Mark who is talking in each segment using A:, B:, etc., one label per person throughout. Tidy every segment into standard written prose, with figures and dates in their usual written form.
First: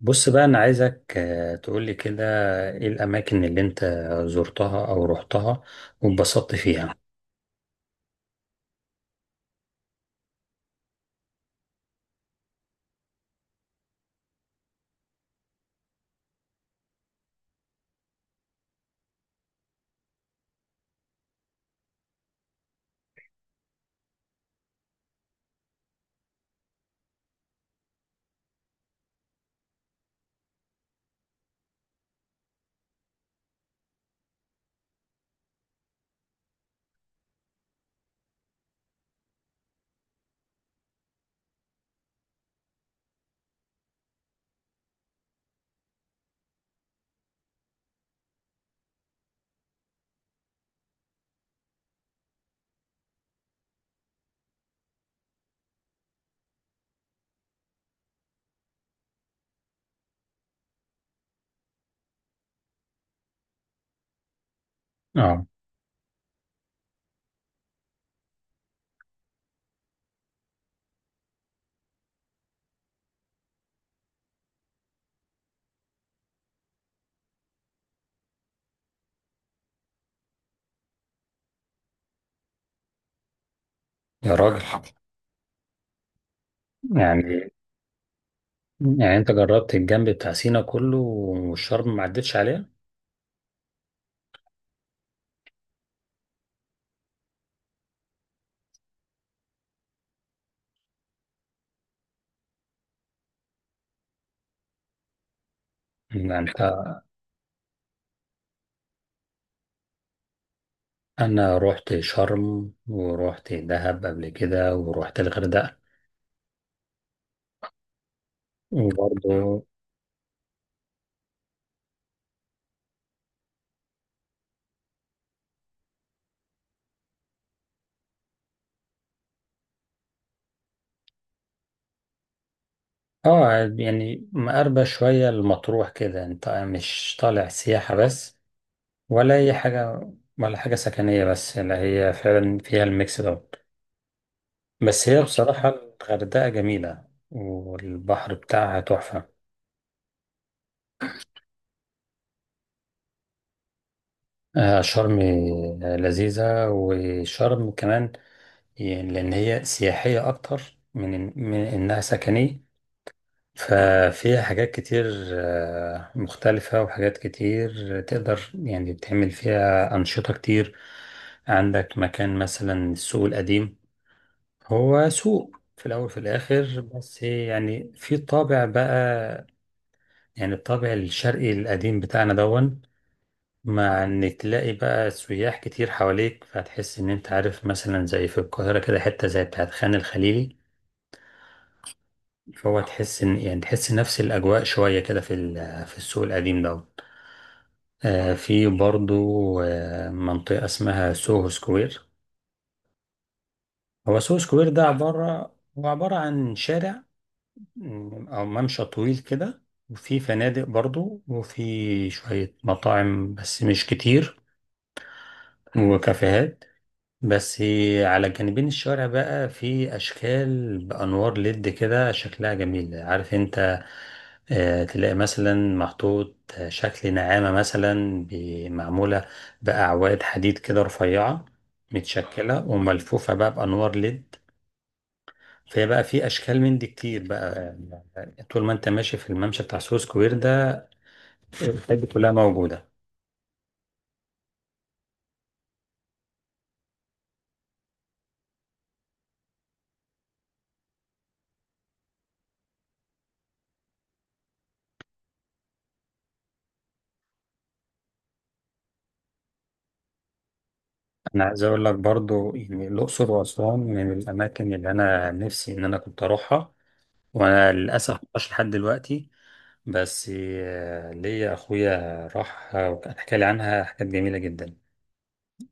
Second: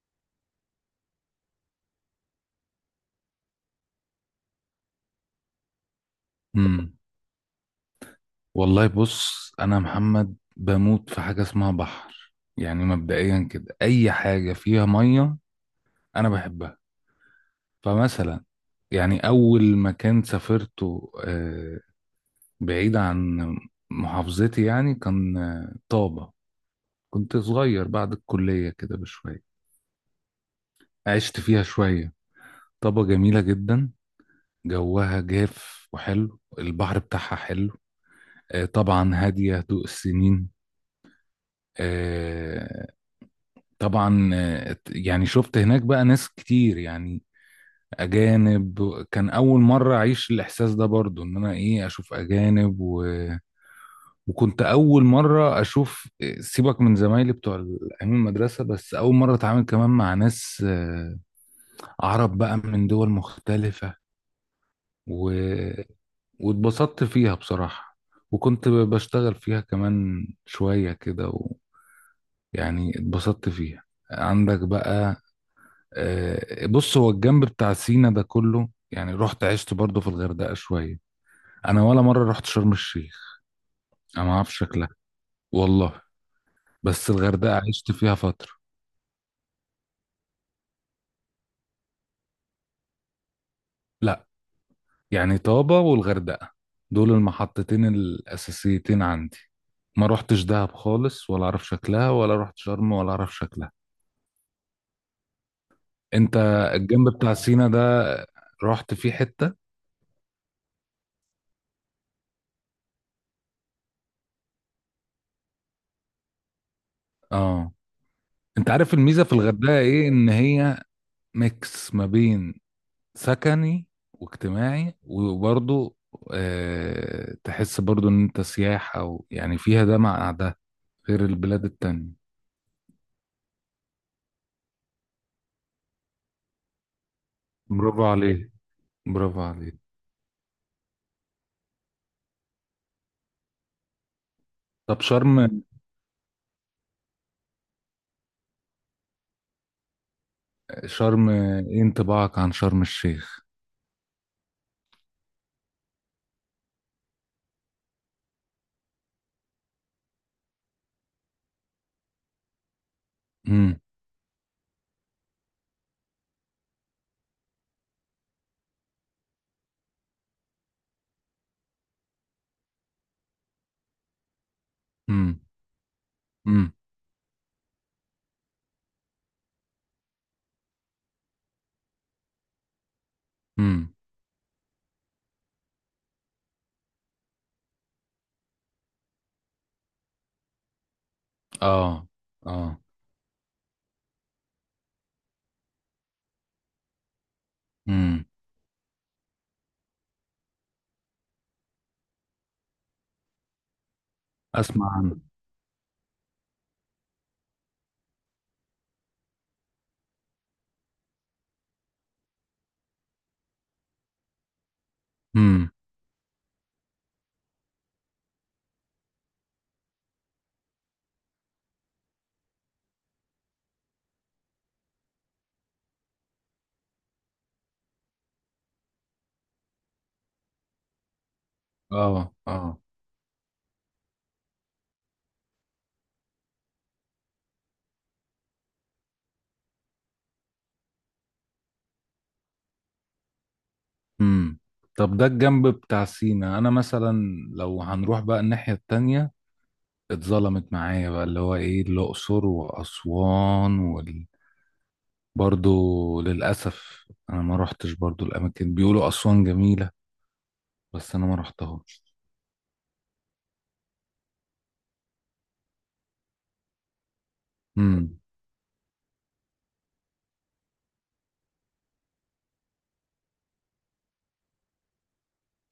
A: بص بقى أنا عايزك تقولي كده إيه الأماكن اللي أنت زرتها أو رحتها واتبسطت فيها.
B: امم والله، بص. انا محمد بموت في حاجه اسمها بحر، يعني مبدئيا كده اي حاجه فيها ميه انا بحبها. فمثلا يعني اول مكان سافرته، بعيد عن محافظتي، يعني كان طابه. كنت صغير بعد الكليه كده بشويه، عشت فيها شويه. طابه جميله جدا، جوها جاف وحلو، البحر بتاعها حلو. طبعا هاديه، هدوء السنين. آه، طبعا. يعني شفت هناك بقى ناس كتير، يعني اجانب. كان اول مره اعيش الاحساس ده، برضو ان انا ايه اشوف اجانب وكنت اول مره اشوف سيبك من زمايلي بتوع ايام المدرسه. بس اول مره اتعامل كمان مع ناس عرب بقى من دول مختلفه و...
A: آه،
B: واتبسطت فيها بصراحه. وكنت بشتغل فيها كمان شويه كده، ويعني اتبسطت فيها. عندك بقى. بص، هو الجنب بتاع سينا ده كله يعني رحت عشت برضه في الغردقة شوية. أنا ولا مرة رحت شرم الشيخ، أنا ما
A: يا
B: أعرفش
A: راجل.
B: شكلها. والله. بس
A: يعني
B: الغردقة عشت فيها فترة.
A: يعني أنت جربت الجنب بتاع سينا كله والشرم ما عدتش عليها؟
B: لا، يعني طابة والغردقة، دول المحطتين الأساسيتين عندي. ما رحتش دهب خالص ولا أعرف شكلها، ولا رحت شرم ولا أعرف شكلها. أنت
A: يعني أنت،
B: الجنب بتاع سينا ده رحت فيه حتة؟
A: أنا رحت شرم ورحت دهب قبل كده ورحت الغردقة
B: آه. أنت عارف الميزة في
A: وبرضه
B: الغردقة إيه؟ إن هي ميكس ما بين سكني واجتماعي، وبرضه تحس برضه ان انت سياحة يعني فيها ده مع ده، غير البلاد التانية.
A: آه. يعني مقربة شوية المطروح كده، أنت مش طالع سياحة
B: برافو
A: بس
B: عليك،
A: ولا
B: برافو
A: أي
B: عليك.
A: حاجة ولا حاجة سكنية بس، لا هي فعلا فيها الميكس دوت.
B: طب،
A: بس هي
B: شرم
A: بصراحة الغردقة جميلة والبحر بتاعها تحفة.
B: شرم ايه انطباعك عن شرم الشيخ؟
A: شرم، لذيذة، وشرم كمان يعني لأن هي سياحية أكتر من إنها سكنية.
B: امم،
A: ففيها حاجات كتير مختلفة، وحاجات كتير تقدر يعني تعمل فيها أنشطة كتير. عندك مكان مثلا السوق القديم، هو
B: امم،
A: سوق في الأول وفي
B: امم،
A: الآخر بس يعني في طابع بقى، يعني الطابع الشرقي القديم بتاعنا دون.
B: امم.
A: مع إن تلاقي بقى سياح كتير حواليك فتحس إن أنت عارف مثلا زي في القاهرة كده حتة زي بتاعت خان الخليلي.
B: اه،
A: فهو
B: اه.
A: تحس إن يعني تحس نفس الأجواء شوية كده في في السوق القديم دون.
B: امم.
A: في برضو منطقة اسمها سوهو سكوير. هو سوهو سكوير ده
B: اسمع عنه.
A: عبارة، هو عبارة عن شارع أو ممشى طويل كده، وفي فنادق برضو وفي شوية مطاعم بس مش كتير،
B: امم.
A: وكافيهات بس. على جانبين الشارع بقى في أشكال بأنوار ليد كده شكلها جميل، عارف أنت. تلاقي مثلا محطوط شكل نعامة مثلا معمولة بأعواد حديد كده رفيعة،
B: اه،
A: متشكلة
B: اه.
A: وملفوفة بقى بأنوار ليد. فهي بقى في اشكال من دي كتير بقى، يعني طول ما انت ماشي في الممشى بتاع سو سكوير ده الحاجات دي كلها موجوده.
B: امم. طب، ده الجنب بتاع سينا. انا مثلا لو هنروح بقى الناحية التانية، اتظلمت معايا بقى اللي هو ايه الأقصر وأسوان برضو للأسف أنا ما روحتش، برضو الأماكن بيقولوا أسوان جميلة، بس أنا ما
A: انا عايز اقول لك
B: روحتهاش.
A: برضو يعني الاقصر واسوان من الاماكن اللي انا نفسي ان انا كنت اروحها، وانا للاسف
B: امم.
A: ما رحتش لحد دلوقتي. بس ليا اخويا راح وكان حكى لي عنها حاجات جميله جدا.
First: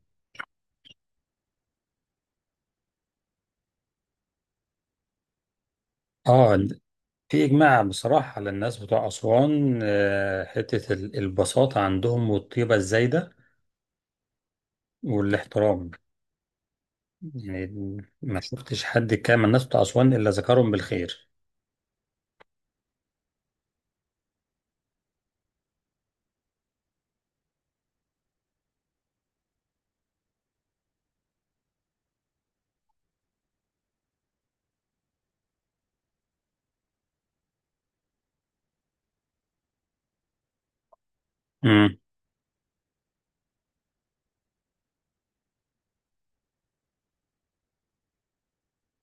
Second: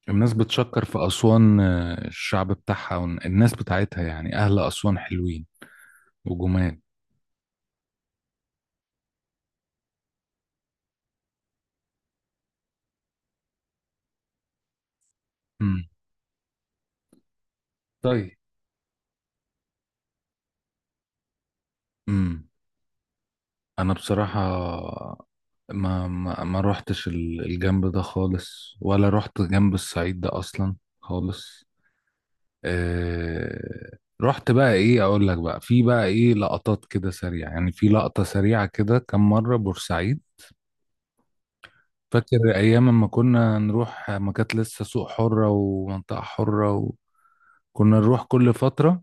B: الناس بتشكر في أسوان، الشعب بتاعها والناس بتاعتها، يعني أهل أسوان حلوين
A: اه،
B: وجمال.
A: في اجماع بصراحه على الناس بتوع اسوان، آه، البساطه عندهم والطيبه الزايده
B: امم.
A: والاحترام، يعني
B: طيب.
A: ما شفتش حد كان من الناس بتوع أسوان إلا ذكرهم بالخير.
B: امم. أنا بصراحة ما روحتش الجنب ده خالص، ولا روحت جنب الصعيد ده أصلا خالص. آه. رحت بقى، ايه اقول لك، بقى في بقى ايه لقطات كده سريعة. يعني في لقطة سريعة كده كم مرة بورسعيد.
A: امم،
B: فاكر ايام ما كنا نروح ما كانت لسه سوق حرة ومنطقة حرة، وكنا نروح كل فترة.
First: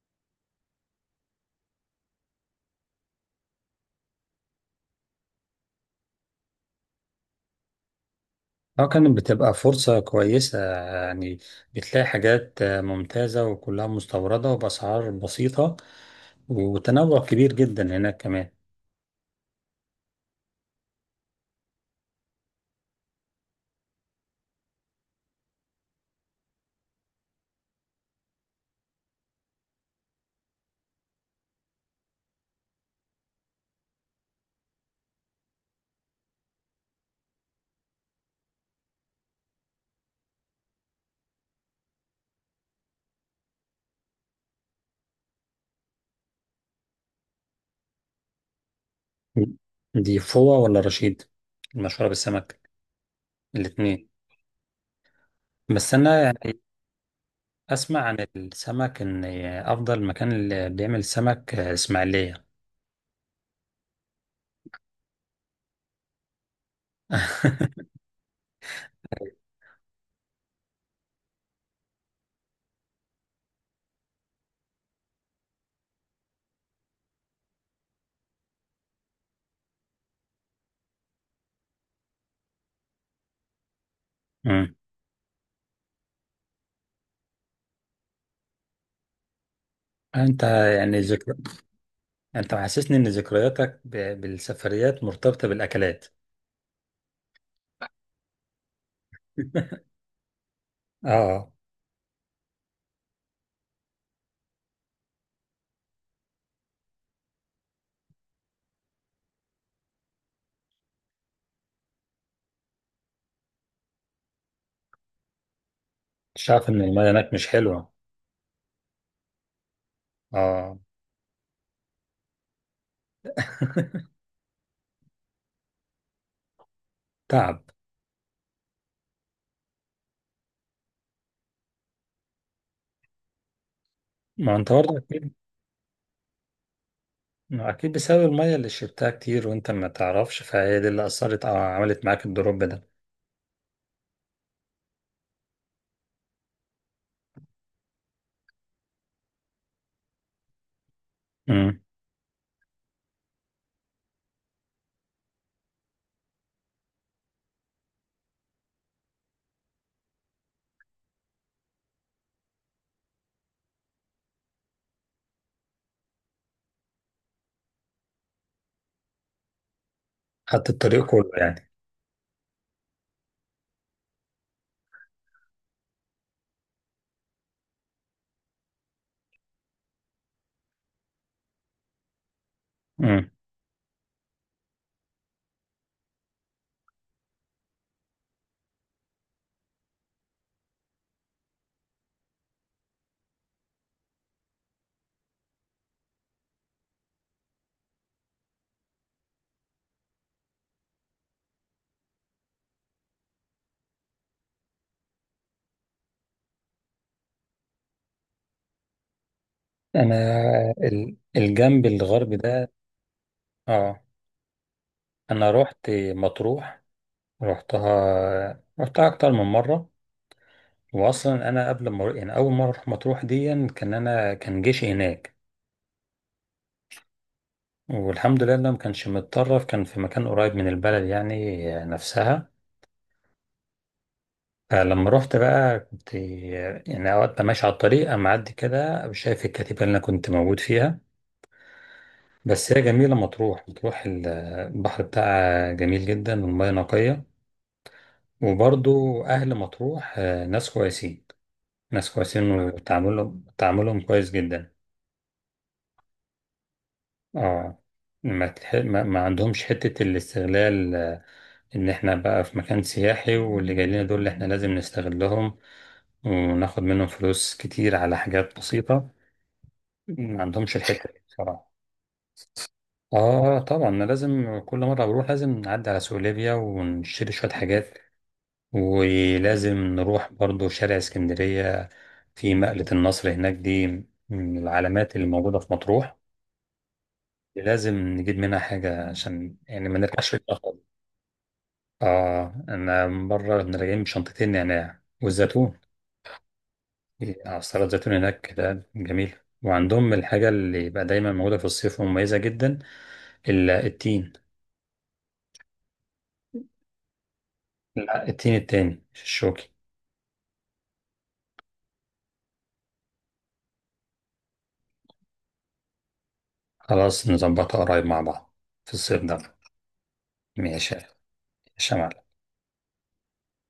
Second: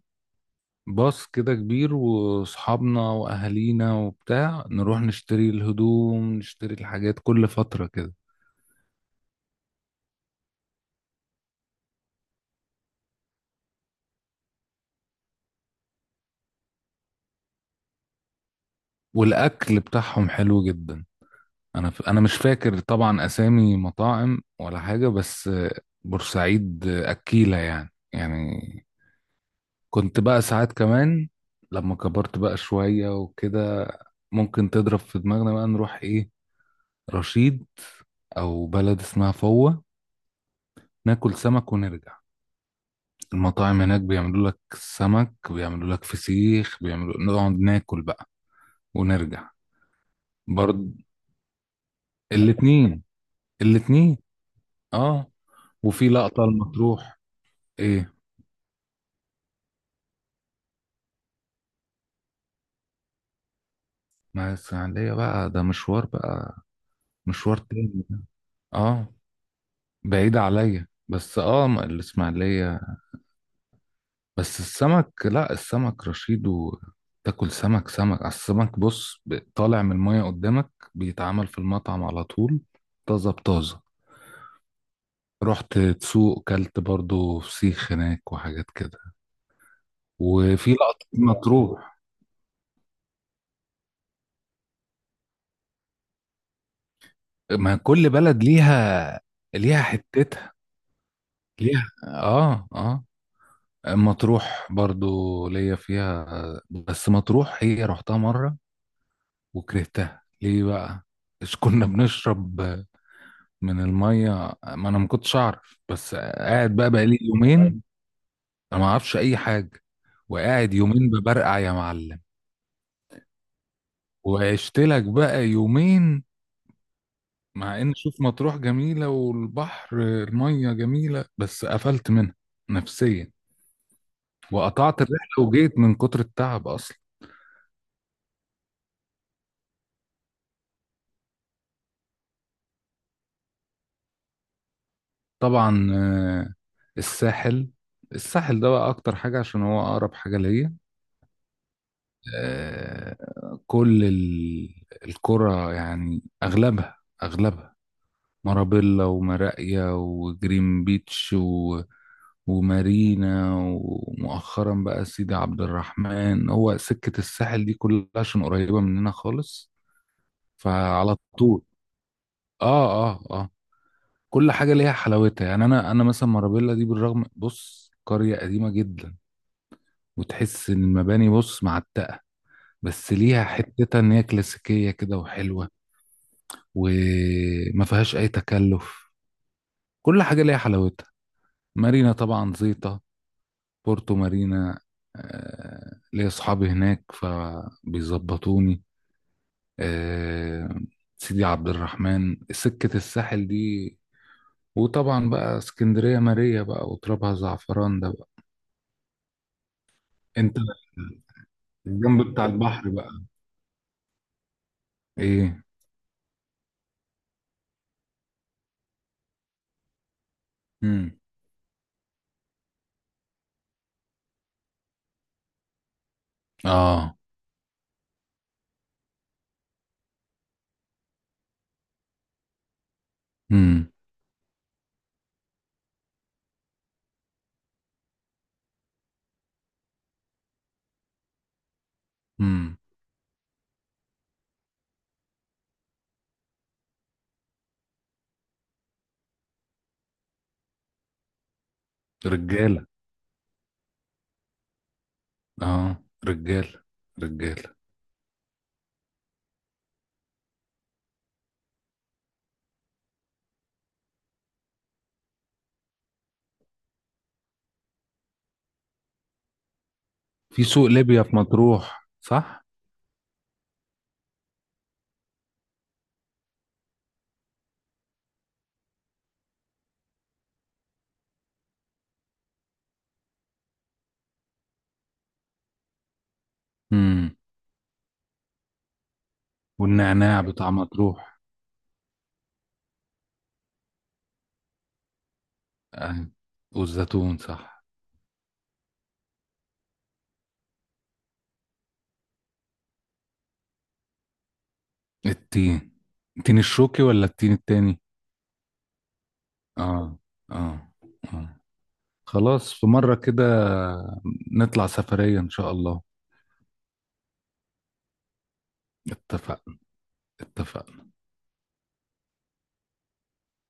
B: باص كده كبير واصحابنا واهالينا وبتاع، نروح نشتري الهدوم، نشتري الحاجات كل فترة كده.
A: اه كانت بتبقى فرصة كويسة، يعني بتلاقي حاجات ممتازة وكلها مستوردة وبأسعار بسيطة، وتنوع كبير جدا هناك كمان.
B: والاكل بتاعهم حلو جدا. انا مش فاكر طبعا اسامي مطاعم ولا حاجه، بس بورسعيد اكيله يعني. كنت بقى ساعات كمان لما كبرت بقى شويه وكده، ممكن تضرب في دماغنا بقى نروح ايه، رشيد او بلد اسمها فوة، ناكل سمك ونرجع. المطاعم هناك بيعملوا لك سمك، بيعملوا لك فسيخ، بيعملوا نقعد ناكل بقى، ونرجع.
A: دي فوة ولا
B: برضه.
A: رشيد المشهورة بالسمك؟
B: الاتنين.
A: الاتنين.
B: الاتنين. اه.
A: بس
B: وفي
A: أنا
B: لقطة
A: يعني
B: المطروح.
A: أسمع
B: ايه.
A: عن السمك إن أفضل مكان اللي بيعمل سمك إسماعيلية.
B: مع الإسماعيلية بقى، ده مشوار، بقى مشوار تاني. اه، بعيد عليا، بس الإسماعيلية. بس السمك. لا، السمك رشيد، وتاكل سمك سمك على السمك، بص طالع من المية قدامك، بيتعمل في المطعم على طول، طازة بطازة.
A: امم،
B: رحت تسوق كلت برضو فسيخ هناك وحاجات كده.
A: أنت
B: وفي
A: يعني
B: لقطة مطروح.
A: انت محسسني ان ذكرياتك بالسفريات مرتبطة بالاكلات.
B: ما كل بلد ليها. ليها حتتها.
A: اه،
B: ليها. اه، اه. مطروح برضو ليا فيها، بس مطروح هي رحتها مرة وكرهتها. ليه بقى؟ مش كنا بنشرب من المية، ما انا ما كنتش اعرف، بس
A: مش عارف
B: قاعد
A: ان
B: بقى
A: المية
B: بقالي
A: هناك مش
B: يومين.
A: حلوة.
B: انا ما اعرفش اي حاجة، وقاعد
A: اه.
B: يومين ببرقع يا معلم. وعشت لك بقى يومين.
A: تعب.
B: مع ان، شوف، مطروح جميلة والبحر المية جميلة، بس قفلت منها نفسيا.
A: ما انت برضه
B: وقطعت
A: اكيد،
B: الرحلة وجيت من كتر التعب اصلا.
A: ما اكيد بسبب المية اللي شربتها كتير وانت ما تعرفش، فهي دي اللي اثرت او عملت معاك الدروب ده.
B: طبعا. الساحل الساحل ده بقى اكتر حاجة عشان هو اقرب حاجة ليا.
A: امم،
B: كل القرى يعني اغلبها، اغلبها مارابيلا ومراقيا وجرين بيتش ومارينا، ومؤخرا بقى سيدي عبد الرحمن. هو سكة الساحل دي كلها عشان قريبة مننا خالص.
A: خدت الطريق
B: فعلى
A: كله
B: طول.
A: يعني.
B: اه، اه، آه. كل حاجة ليها حلاوتها. يعني أنا مثلا، مارابيلا دي بالرغم، بص قرية قديمة جدا، وتحس إن المباني، بص، معتقة، بس
A: امم،
B: ليها حتتها إن هي كلاسيكية كده وحلوة، وما فيهاش أي تكلف. كل حاجة ليها حلاوتها. مارينا طبعا زيطة، بورتو مارينا. ليا أصحابي هناك فبيظبطوني. آه، سيدي عبد الرحمن، سكة الساحل دي. وطبعا بقى اسكندرية، ماريا بقى وترابها زعفران ده بقى.
A: انا
B: انت
A: الجنب
B: الجنب
A: الغربي
B: بتاع
A: ده.
B: البحر بقى.
A: اه، انا
B: ايه.
A: رحت مطروح، رحتها، رحتها اكتر من مرة.
B: امم.
A: واصلا انا قبل ما أروح- يعني اول مره اروح مطروح دي كان انا كان جيشي هناك.
B: اه.
A: والحمد لله إنه ما كانش متطرف، كان في مكان قريب من البلد يعني نفسها.
B: امم.
A: فلما رحت بقى كنت يعني اوقات ببقى ماشي على الطريق اما اعدي كده شايف الكتيبه اللي انا كنت موجود فيها. بس
B: امم.
A: هي جميله مطروح، مطروح البحر بتاعها جميل جدا والميه نقيه. وبرضو اهل مطروح، آه، ناس كويسين، ناس كويسين،
B: رجاله.
A: وتعاملهم تعاملهم كويس جدا.
B: اه. رجاله. رجاله.
A: اه، ما, تح... ما ما عندهمش حتة الاستغلال، آه، ان احنا بقى في مكان سياحي واللي جاي لنا دول اللي احنا لازم نستغلهم وناخد منهم فلوس كتير على حاجات بسيطة. ما
B: في
A: عندهمش
B: سوق
A: الحتة دي
B: ليبيا في
A: بصراحة.
B: مطروح، صح؟
A: اه طبعا انا لازم كل مرة بروح لازم نعدي على سوق ليبيا ونشتري شوية حاجات، ولازم نروح برضو شارع اسكندرية. في مقلة النصر هناك دي من العلامات اللي موجودة في مطروح،
B: امم.
A: لازم نجيب منها حاجة عشان يعني ما نرجعش
B: والنعناع بتاع
A: متأخر.
B: مطروح.
A: آه أنا مرة كنا راجعين بشنطتين نعناع والزيتون.
B: آه. والزيتون،
A: آه، السلطة
B: صح.
A: الزيتون هناك كده جميل. وعندهم الحاجة اللي بقى دايما موجودة في الصيف ومميزة جدا، التين.
B: التين. التين الشوكي ولا التين التاني؟
A: لا، التين التاني الشوكي.
B: اه، اه، اه. خلاص، في مرة كده نطلع سفرية إن شاء الله.
A: خلاص نظبطها قريب مع بعض في الصيف ده، ماشي.
B: اتفقنا،
A: ماشي يا
B: اتفقنا.
A: شمال.